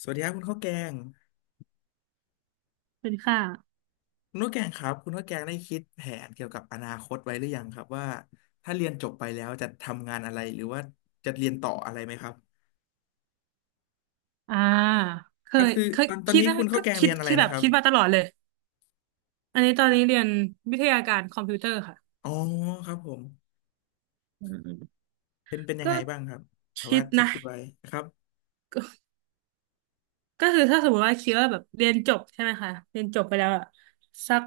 สวัสดีครับคุณข้าวแกงเป็นค่าคุณข้าวแกงครับคุณข้าวแกงได้คิดแผนเกี่ยวกับอนาคตไว้หรือยังครับว่าถ้าเรียนจบไปแล้วจะทำงานอะไรหรือว่าจะเรียนต่ออะไรไหมครับอ่าเคก็ยคือเคยตอนตอนคิดนี้นะคุณข้าก็วแกงคิเรีดยนอะไรคิดแบนะบครับคิดมาตลอดเลย อันนี้ตอนนี้เรียนวิทยาการคอมพิวเตอร์ค่ะ อ๋อครับผมเป็นยังก็ไงบ้างครับแต่คิว่าดที่นะ คิดไว้ครับก็ก็คือถ้าสมมติว่าคิดว่าแบบเรียนจบใช่ไหมคะ เรียนจบไปแล้วอะสัก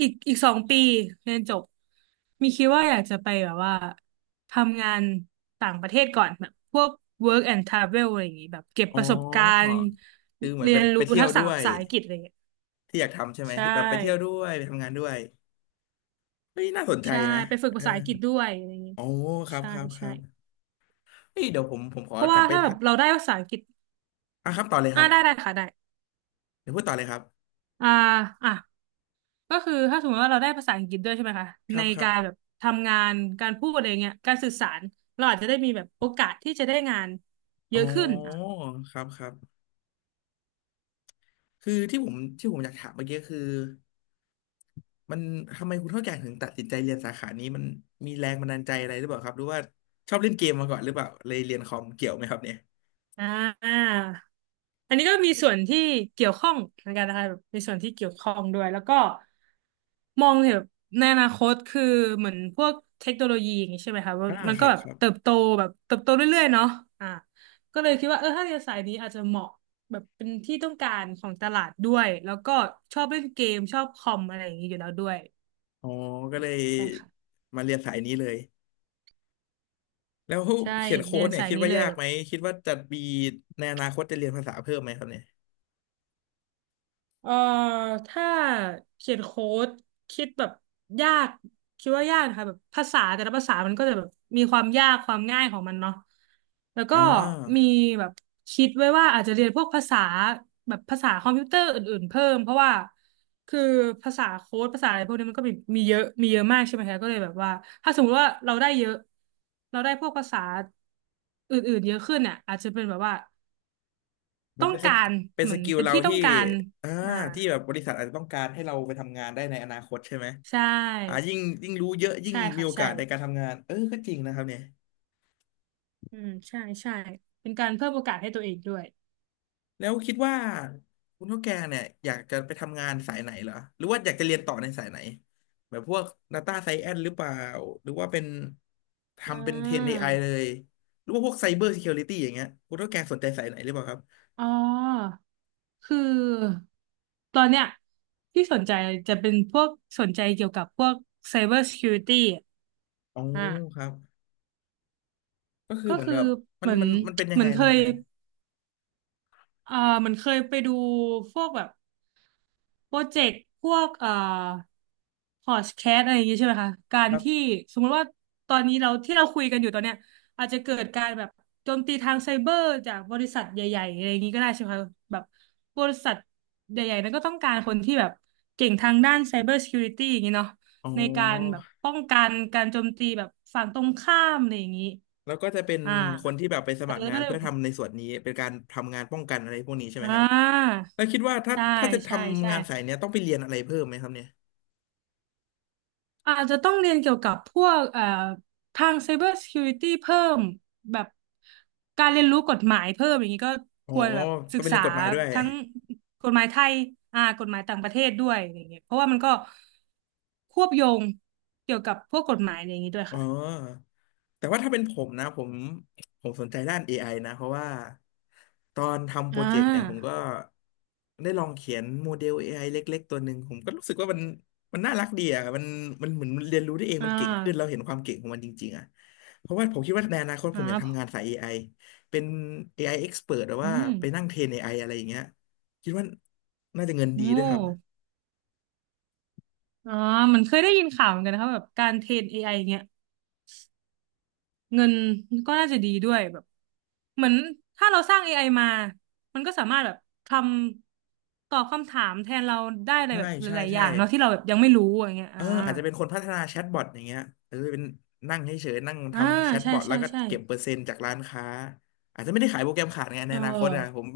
อีก2 ปีเรียนจบ มีคิดว่าอยากจะไปแบบว่าทำงานต่างประเทศก่อนแบบพวก work and travel อะไรอย่างงี้แบบเก็บอ๋อประสบการณ์คือเหมือนเรีไปยนไปรู้เที่ยทัวกษะด้วยภาษาอังกฤษอะไรอย่างเงี้ยที่อยากทำใช่ไหมใชที่แบบไปเที่ยวด้่ วยไปทำงานด้วยเฮ้ยน่าสนใจใช่นะไปฝึกเออภาษาอังกฤษด้วยอะไรอย่างงี้อ๋อครับใช่ครับครัใช่บเฮ้ยเดี๋ยวผมขอเพราะกลัว่าบไปถ้าแบทะบเราได้ภาษาอังกฤษอ่ะครับต่อเลยครับได้ค่ะได้เดี๋ยวพูดต่อเลยครับ อ่าอ่ะก็คือถ้าสมมติว่าเราได้ภาษาอังกฤษด้วยใช่ไหมคะครัในบครับการแบบทำงานการพูดอะไรเงี้ยการสื่อสารเราอาจจะได้มีแบบโอกาสที่จะได้งานเยอ๋ออะขึ้นอ่ะ ครับครับคือที่ผมอยากถามเมื่อกี้คือมันทำไมคุณเท่าแก่ถึงตัดสินใจเรียนสาขานี้มันมีแรงบันดาลใจอะไรหรือเปล่าครับหรือว่าชอบเล่นเกมมาก่อนหรือเปล่าเลยเรียนคอมเกี่ยวไหมครับเนี่ยอ่าอันนี้ก็มีส่วนที่เกี่ยวข้องเหมือนกันนะคะแบบมีส่วนที่เกี่ยวข้องด้วยแล้วก็มองเห็นแบบในอนาคตคือเหมือนพวกเทคโนโลยีอย่างนี้ใช่ไหมคะว่าอ่ามันคก็รับแบบครับเติบโตแบบเติบโตเรื่อยๆเนาะอ่าก็เลยคิดว่าเออถ้าเรียนสายนี้อาจจะเหมาะแบบเป็นที่ต้องการของตลาดด้วย แล้วก็ชอบเล่นเกมชอบคอมอะไรอย่างนี้อยู่แล้วด้วยอ๋อก็เลยใช่ค่ะมาเรียนสายนี้เลยแล้วใช่เขียนโค้เรียดนเนี่ยสายคิดนี้ว่าเลยยากแบบ ไหมคิดว่าจะมีในอนาคตจะเรียนภาษาเพิ่มไหมครับเนี่ยเอ่อถ้าเขียนโค้ดคิดแบบยากคิดว่ายากนะคะแบบภาษาแต่ละภาษามันก็จะแบบมีความยากความง่ายของมันเนาะแล้วก็อ่มีา แบบคิดไว้ว่าอาจจะเรียนพวกภาษาแบบภาษาคอมพิวเตอร์อื่นๆเพิ่มเพราะว่าคือภาษาโค้ดภาษาอะไรพวกนี้มันก็มีเยอะมีเยอะมากใช่ไหมคะก็เลยแบบว่าถ้าสมมติว่าเราได้เยอะเราได้พวกภาษาอื่นๆเยอะขึ้นเนี่ยอาจจะเป็นแบบว่ามันต้องเป็นสกากรเป็นเหสมือนกิลเป็นเราที่ต้อที่งการอ่าอ่า ที่แบบบริษัทอาจจะต้องการให้เราไปทำงานได้ในอนาคตใช่ไหมใชอ่า่ยิ่งรู้เยอะยิ่งใช่มีค่ะโอใช่กาสในการทำงานเออก็จริงนะครับเนี่ยอืมใช่ใช่เป็นการเพิ่มโอกาสให้ตัวเองด้วยแล้วคิดว่าคุณเท่าแกเนี่ยอยากจะไปทำงานสายไหนเหรอหรือว่าอยากจะเรียนต่อในสายไหนแบบพวก Data Science หรือเปล่าหรือว่าเป็นอ่ทำเป็นเทรนเอาไ i เลยหรือว่าพวก Cyber Security อย่างเงี้ยคุณเท่าแกสนใจสายไหนหรือเปล่าครับอ๋อ คือตอนเนี้ยที่สนใจจะเป็นพวกสนใจเกี่ยวกับพวก Cyber Security อะอ๋ออ่ะครับก็คือก็เหมือนคือแบบมัเหนมือนมันมันเป็นยัเหงมืไงอนเคนะครับยเนี่ยเหมือนเคยไปดูพวกแบบ โปรเจกต์พวกพอดแคสต์อะไรอย่างงี้ใช่ไหมคะการครัที่บสมมุติว่าตอนนี้เราที่เราคุยกันอยู่ตอนเนี้ยอาจจะเกิดการแบบโจมตีทางไซเบอร์จากบริษัทใหญ่ๆอะไรอย่างงี้ก็ได้ใช่ไหมคะแบบบริษัทใหญ่ๆนั้นก็ต้องการคนที่แบบเก่งทางด้านไซเบอร์ซิเคียวริตี้อย่างงี้เนาะอ๋ในการแบบอ ป้องกันการโจมตีแบบฝั่งตรงข้ามอะไรอย่างงี้แล้วก็จะเป็นอ่าคนที่แบบไปสอาจมัคจะรงาไม่นได้เพื่อทำในส่วนนี้เป็นการทำงานป้องกันอะไรพวกนี้ใช่ไหมครัอ่าบแล้วคิดว่าถ้าใช่ถ้าจะทใช่ำใช่งานสายเนี้ค่ะ ยต้องไปเรียนอะไรเพิ่มไหมครับเนี่ยอาจจะต้องเรียนเกี่ยวกับพวกทาง Cyber Security เพิ่มแบบการเรียนรู้กฎหมายเพิ่มอย่างนี้ก็อ๋อควรแบบต้ศึอกงไปเรีษายนกฎหมายด้วย ทั้งกฎหมายไทยกฎหมายต่างประเทศด้วยอย่างเงี้ยเพราะว่ามันก็ควบโยงเกี่ยวกับพวกกฎหมายอย่างนี้ด้วยอ๋ค่ะอแต่ว่าถ้าเป็นผมนะผมสนใจด้าน AI นะเพราะว่าตอนทำโปรอ่เจกต์เนี่ยผมาก็ได้ลองเขียนโมเดล AI เล็กๆตัวหนึ่งผมก็รู้สึกว่ามันน่ารักดีอ่ะมันเหมือนมันเรียนรู้ได้เองอ่มันเก่งขึ้นเราาเห็นความเก่งของมันจริงๆอ่ะเพราะว่าผมคิดว่าในอนาคตผมอยากทำงาอ่านสาย AI เป็น AI expert หรืออืว่ามไปนั่งเทรน AI อไออะไรอย่างเงี้ยคิดว่าน่าจะเงินโอดีด้วยครับ้อ่ามันเคยได้ยินข่าวเหมือนกันนะครับแบบการเทรน AI อไออย่างเงี้ย เงินก็น่าจะดีด้วยแบบเหมือนถ้าเราสร้าง AI มา มันก็สามารถแบบทำตอบคำถามแทนเราได้อะไรใช่แบบหใช่ลายๆอใช่ ย่างเนาะที่เราแบบยังไม่รู้อย่างเงี้ยเออ่าออาจจะเป็นคนพัฒนาแชทบอทอย่างเงี้ยเอาเป็นนั่งเฉยๆนั่งอ่าทำแชทใช่บอทแล้ใช่วก็ใช่เก็บเปอร์เซ็นต์จากร้านค้าอาจจะไม่ได้ขายโปรแกรมขาดไงในเออนาคตอ่ะผอม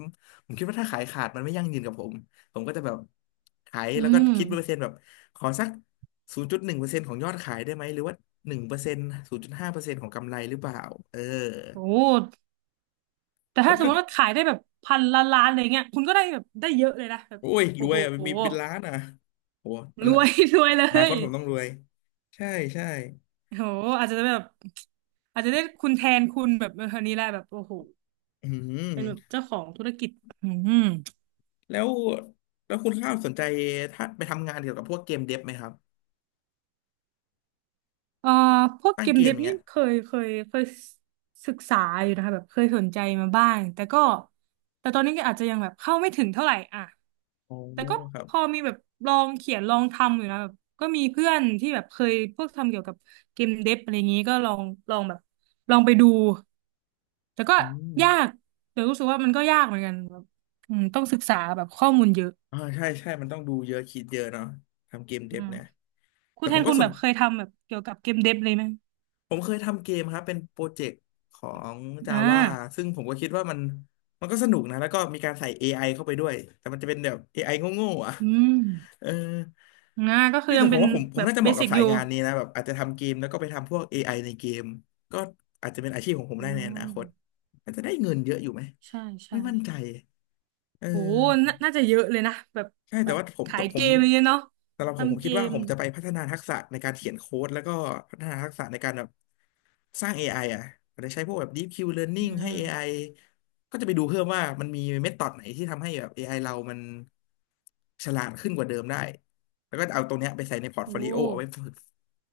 ผมคิดว่าถ้าขายขาดมันไม่ยั่งยืนกับผมผมก็จะแบบขายอืแล้วก็มคิดเปอร์เซ็นต์แบบขอสักศูนย์จุดหนึ่งเปอร์เซ็นต์ของยอดขายได้ไหมหรือว่าหนึ่งเปอร์เซ็นต์ศูนย์จุดห้าเปอร์เซ็นต์ของกำไรหรือเปล่าเออโอ้แต่ก็ถ้าสมคืมอติว่าขายได้แบบพันล้านล้านอะไรเงี้ยคุณก็ได้แบบได้เยอะเลยนะแบบโอ้ยรโอ้วยโหอ่ะมีเป็นล้านอ่ะโหอรนาวย รวยเลอนาคยตผมต้องรวยใช่ใช่โอ้โหอาจจะแบบอาจจะได้คุณแทนคุณแบบเออคนนี้แหละแบบโอ้โหอืม เป็นแบบเจ้าของธุรกิจอืม แล้วแล้วคุณข้าวสนใจถ้าไปทำงานเกี่ยวกับพวกเกมเดฟไหมครับเอ่อพวกสร้าเกงมเกเดมอฟย่างนี่เงี้ยเคยเคยศึกษาอยู่นะคะแบบเคยสนใจมาบ้างแต่ก็แต่ตอนนี้ก็อาจจะยังแบบเข้าไม่ถึงเท่าไหร่อ่ะโอ้แต่ก็ครับพอมีแบบลองเขียนลองทำอยู่นะแบบก็มีเพื่อนที่แบบเคยพวกทำเกี่ยวกับเกมเดฟอะไรอย่างนี้ก็ลองแบบลองไปดูแต่ก็อืมยากแต่รู้สึกว่ามันก็ยากเหมือนกันแบบอืมต้องศึกษาแบบข้อมูลเยอะอ่าใช่มันต้องดูเยอะคิดเยอะเนาะทำเกมเดอืฟมเนี่ยคุแต่ณแทผมนก็คุณสแบนบเคยทำแบบเกี่ยวกับเกมเดฟเลยไหมผมเคยทำเกมครับเป็นโปรเจกต์ของ อ่า Java ซึ่งผมก็คิดว่ามันก็สนุกนะแล้วก็มีการใส่ AI เข้าไปด้วยแต่มันจะเป็นแบบ AI โง่ๆอ่ะ อืม เออนะก็คืเฮ้อยยัแต่งผเป็มนว่าผมผแบมบน่าจะเหเบมาะกัสิบกสาอยยู่งานนี้นะแบบอาจจะทำเกมแล้วก็ไปทำพวก AI ในเกมก็อาจจะเป็นอาชีพของผมอืได้ในอนาคตมอาจจะได้เงินเยอะอยู่ไหมใช่ใช่ไม่มั่นใจเอโอ้อ นาน่าจะเยอะเลยนะแบบใช่แบแต่บว่าผมขายผเกมมอะไรเงี้ยเนาะสำหรับผมผมทำเกคิดว่ามผมจะไปพัฒนาทักษะในการเขียนโค้ดแล้วก็พัฒนาทักษะในการแบบสร้าง AI อไออ่ะอาจจะใช้พวกแบบ Deep Q อ่ Learning ให้ AI าก็จะไปดูเพิ่มว่ามันมีเมธอดไหนที่ทำให้แบบ AI เรามันฉลาดขึ้นกว่าเดิมได้แล้วก็เอาตรงเนี้ยไปใส่ในพอร์ตโอโฟลิโอเอาไว้้ฝึก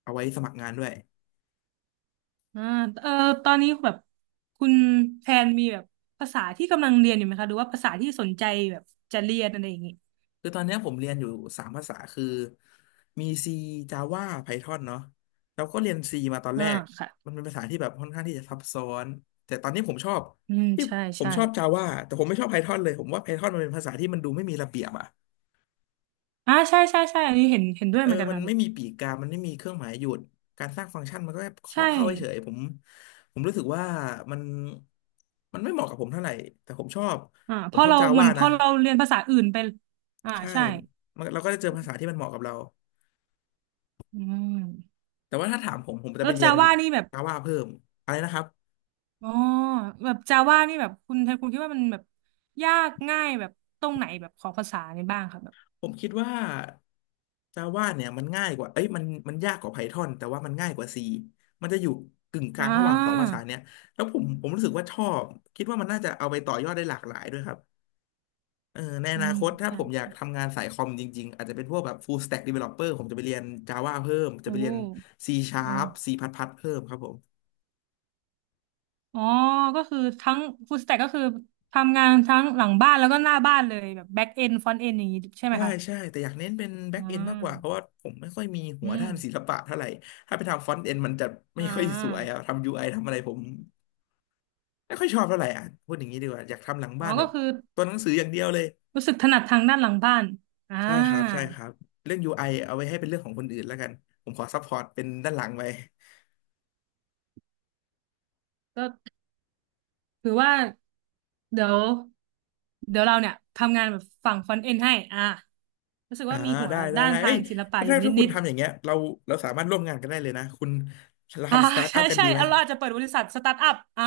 เอาไว้สมัครงานด้วย อ่าเออตอนนี้แบบคุณแพนมีแบบภาษาที่กำลังเรียนอยู่ไหมคะหรือว่าภาษาที่สนใจแบบจะเรียนอะไรอย่างงี้คือตอนเนี้ยผมเรียนอยู่สามภาษาคือมี C Java Python เนาะเราก็เรียน C มาตอนอ่าแรกค่ะมันเป็นภาษาที่แบบค่อนข้างที่จะซับซ้อนแต่ตอนนี้ผมชอบอืมที่ใช่ผมใช่ชอบ Java แต่ผมไม่ชอบ Python เลยผมว่า Python มันเป็นภาษาที่มันดูไม่มีระเบียบอะอ่าใช่ใช่ใช่อันนี้เห็นเห็นด้วยเหมือนกันมันค่ะแบไม่บมีปีกกามันไม่มีเครื่องหมายหยุดการสร้างฟังก์ชันมันก็แค่ใช่เคาะเข้าเฉยๆผมรู้สึกว่ามันมันไม่เหมาะกับผมเท่าไหร่แต่ผมชอบผพมอชอบ เราเหมื Java อนพนะอเราเรียนภาษาอื่นไปใช่ใช่มันเราก็จะเจอภาษาที่มันเหมาะกับเรา อืมแต่ว่าถ้าถามผมผมจะแล้ไปวเรียจาน ว่านี่แบบ Java เพิ่มอะไรนะครับอ๋อแบบจาว่านี่แบบคุณไทยคุณคิดว่ามันแบบยากง่ายแบบตรงไหนแบบของภาษานี่บ้างครับแบบผมคิดว่า Java เนี่ยมันง่ายกว่าเอ้ยมันมันยากกว่า Python แต่ว่ามันง่ายกว่า C มันจะอยู่กึ่งกลาอ่งระหว่างสองภาาษาเนี่ยแล้วผมรู้สึกว่าชอบคิดว่ามันน่าจะเอาไปต่อยอดได้หลากหลายด้วยครับในออืนามคตถ้าใช่ผมอยากใช่ทำงานสายคอมจริงๆอาจจะเป็นพวกแบบ full stack developer ผมจะไปเรียน Java เพิ่มจะโอไปเรียน ้ C sharp อ่า C++ เพิ่มครับผม อ๋อก็คือทั้งฟูลสแต็กก็คือทำงานทั้งหลังบ้านแล้วก็หน้าบ้านเลยแบบแบ็กเอนฟรอนต์เอนอย่างนี้ใช่ไหมใช่คะใช่แต่อยากเน้นเป็นแบ็อ่กเอนมากกว่าเพราะาว่าผมไม่ค่อยมีหัวอืมด้านศิลปะเท่าไหร่ถ้าไปทำฟอนต์เอนมันจะอ่ไม่ค่อยสวยาอะทำยูไอทำอะไรผมไม่ค่อยชอบเท่าไหร่อ่ะพูดอย่างนี้ดีกว่าอยากทำหลังอ๋อบ้านแบก็บคือตัวหนังสืออย่างเดียวเลยรู้สึกถนัดทางด้านหลังบ้านอ่าใช่ครับใช่ครับเรื่องยูไอเอาไว้ให้เป็นเรื่องของคนอื่นแล้วกันผมขอซัพพอร์ตเป็นด้านหลังไปก็ถือว่า เดี๋ยวเดี๋ยวเราเนี่ยทำงานแบบฝั่งฟอนต์เอ็นให้อ่ะรู้สึกอ่าว่ามีหัวได้ได้ด้านได้ทาเอ้งยศิลปะถ้าอถ้ายู่ถ้าคุนิณดทำอย่างเงี้ยเราสามารถร่วมงานกันได้เลยนะคุณเราๆทำสตาร์ ทอัใช่พกันใช่ดีไหม เอาเราอาจจะเปิดบริษัทสตาร์ทอัพ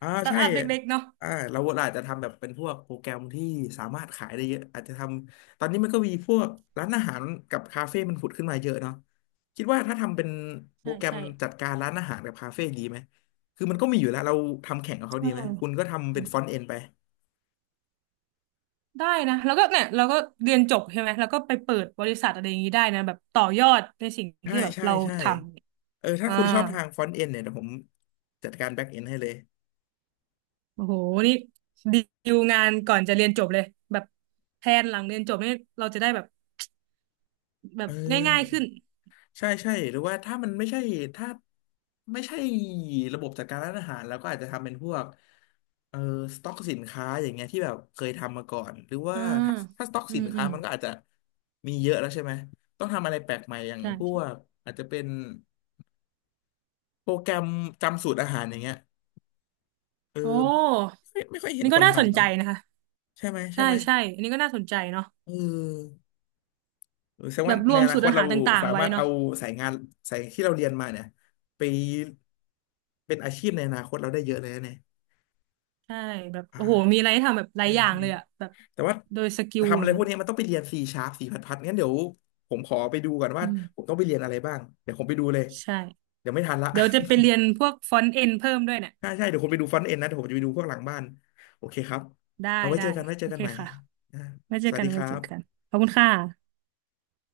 อ่าสตาร์ทใช่อัพเล็กๆเนาะเราอาจจะทำแบบเป็นพวกโปรแกรมที่สามารถขายได้เยอะอาจจะทำตอนนี้มันก็มีพวกร้านอาหารกับคาเฟ่มันผุดขึ้นมาเยอะเนาะคิดว่าถ้าทำเป็นโปรใช่แกรมใช่จัดการร้านอาหารกับคาเฟ่ดีไหมคือมันก็มีอยู่แล้วเราทำแข่งกับเขาเอดีไหมคุณก็ทำเป็นฟรอนต์เอนไปได้นะแล้วก็เนี่ยเราก็เรียนจบใช่ไหมแล้วก็ไปเปิดบริษัทอะไรอย่างนี้ได้นะแบบต่อยอดในสิ่งใช่ที่แบบใช่เราใช่ทำถ้าคุณชอบทางฟรอนต์เอนเนี่ยเดี๋ยวผมจัดการแบ็กเอนให้เลยโอ้โหนี่ดีลงานก่อนจะเรียนจบเลยแบบแพลนหลังเรียนจบนี่เราจะได้แบบแบเอบอ ง่ายๆขึ้น ใช่ใช่หรือว่าถ้ามันไม่ใช่ถ้าไม่ใช่ระบบจัดการร้านอาหารแล้วก็อาจจะทำเป็นพวกเออสต็อกสินค้าอย่างเงี้ยที่แบบเคยทำมาก่อนหรือว่าอ่าถ้าถ้าสต็อกอืสิมนอืค้ามมันก็อาจจะมีเยอะแล้วใช่ไหมต้องทำอะไรแปลกใหม่อย่างใช่พวใช่กอาจจะเป็นโปรแกรมจำสูตรอาหารอย่างเงี้ยเออโอ้ไม่ค่อยเห็นนี่คก็นน่าสนทำใจเนาะนะคะ ใช่ไหมใช่ใช่ไหมใช่อันนี้ก็น่าสนใจเนาะเออ แสดงแบว่าบรในวมอนาสูตครตอาเราหารต่างสาๆไว้มารถเนาะเอาสายงานสายที่เราเรียนมาเนี่ยไปเป็นอาชีพในอนาคตเราได้เยอะเลยนะเนี่ยใช่แบบโอ้โหมีอ่าอะไรให้ทำแบบหลาใช่ยอย่างใช่เลยอะแบบแต่ว่าโดยสกิลทำออะย่าไรงพเงี้วยกนี้มันต้องไปเรียน C sharp สีพัดพัดงั้นเดี๋ยวผมขอไปดูก่อนว่าอืผมมต้องไปเรียนอะไรบ้างเดี๋ยวผมไปดูเลยใช่เดี๋ยวไม่ทันละ เดี๋ยวจะไปเรียนพวกฟอนต์เอ็นเพิ่มด้วยเนี่ย ใช่ใช่เดี๋ยวผมไปดูฟรอนต์เอ็นนะเดี๋ยวผมจะไปดูพวกหลังบ้านโอเคครับได้เอาไว้ได้เจอกันไว้เจโออกัเคนใหม่ค่ะอ่าไว้เจสอวัสกันดีคไว้รัเจอกันบขอบคุณค่ะ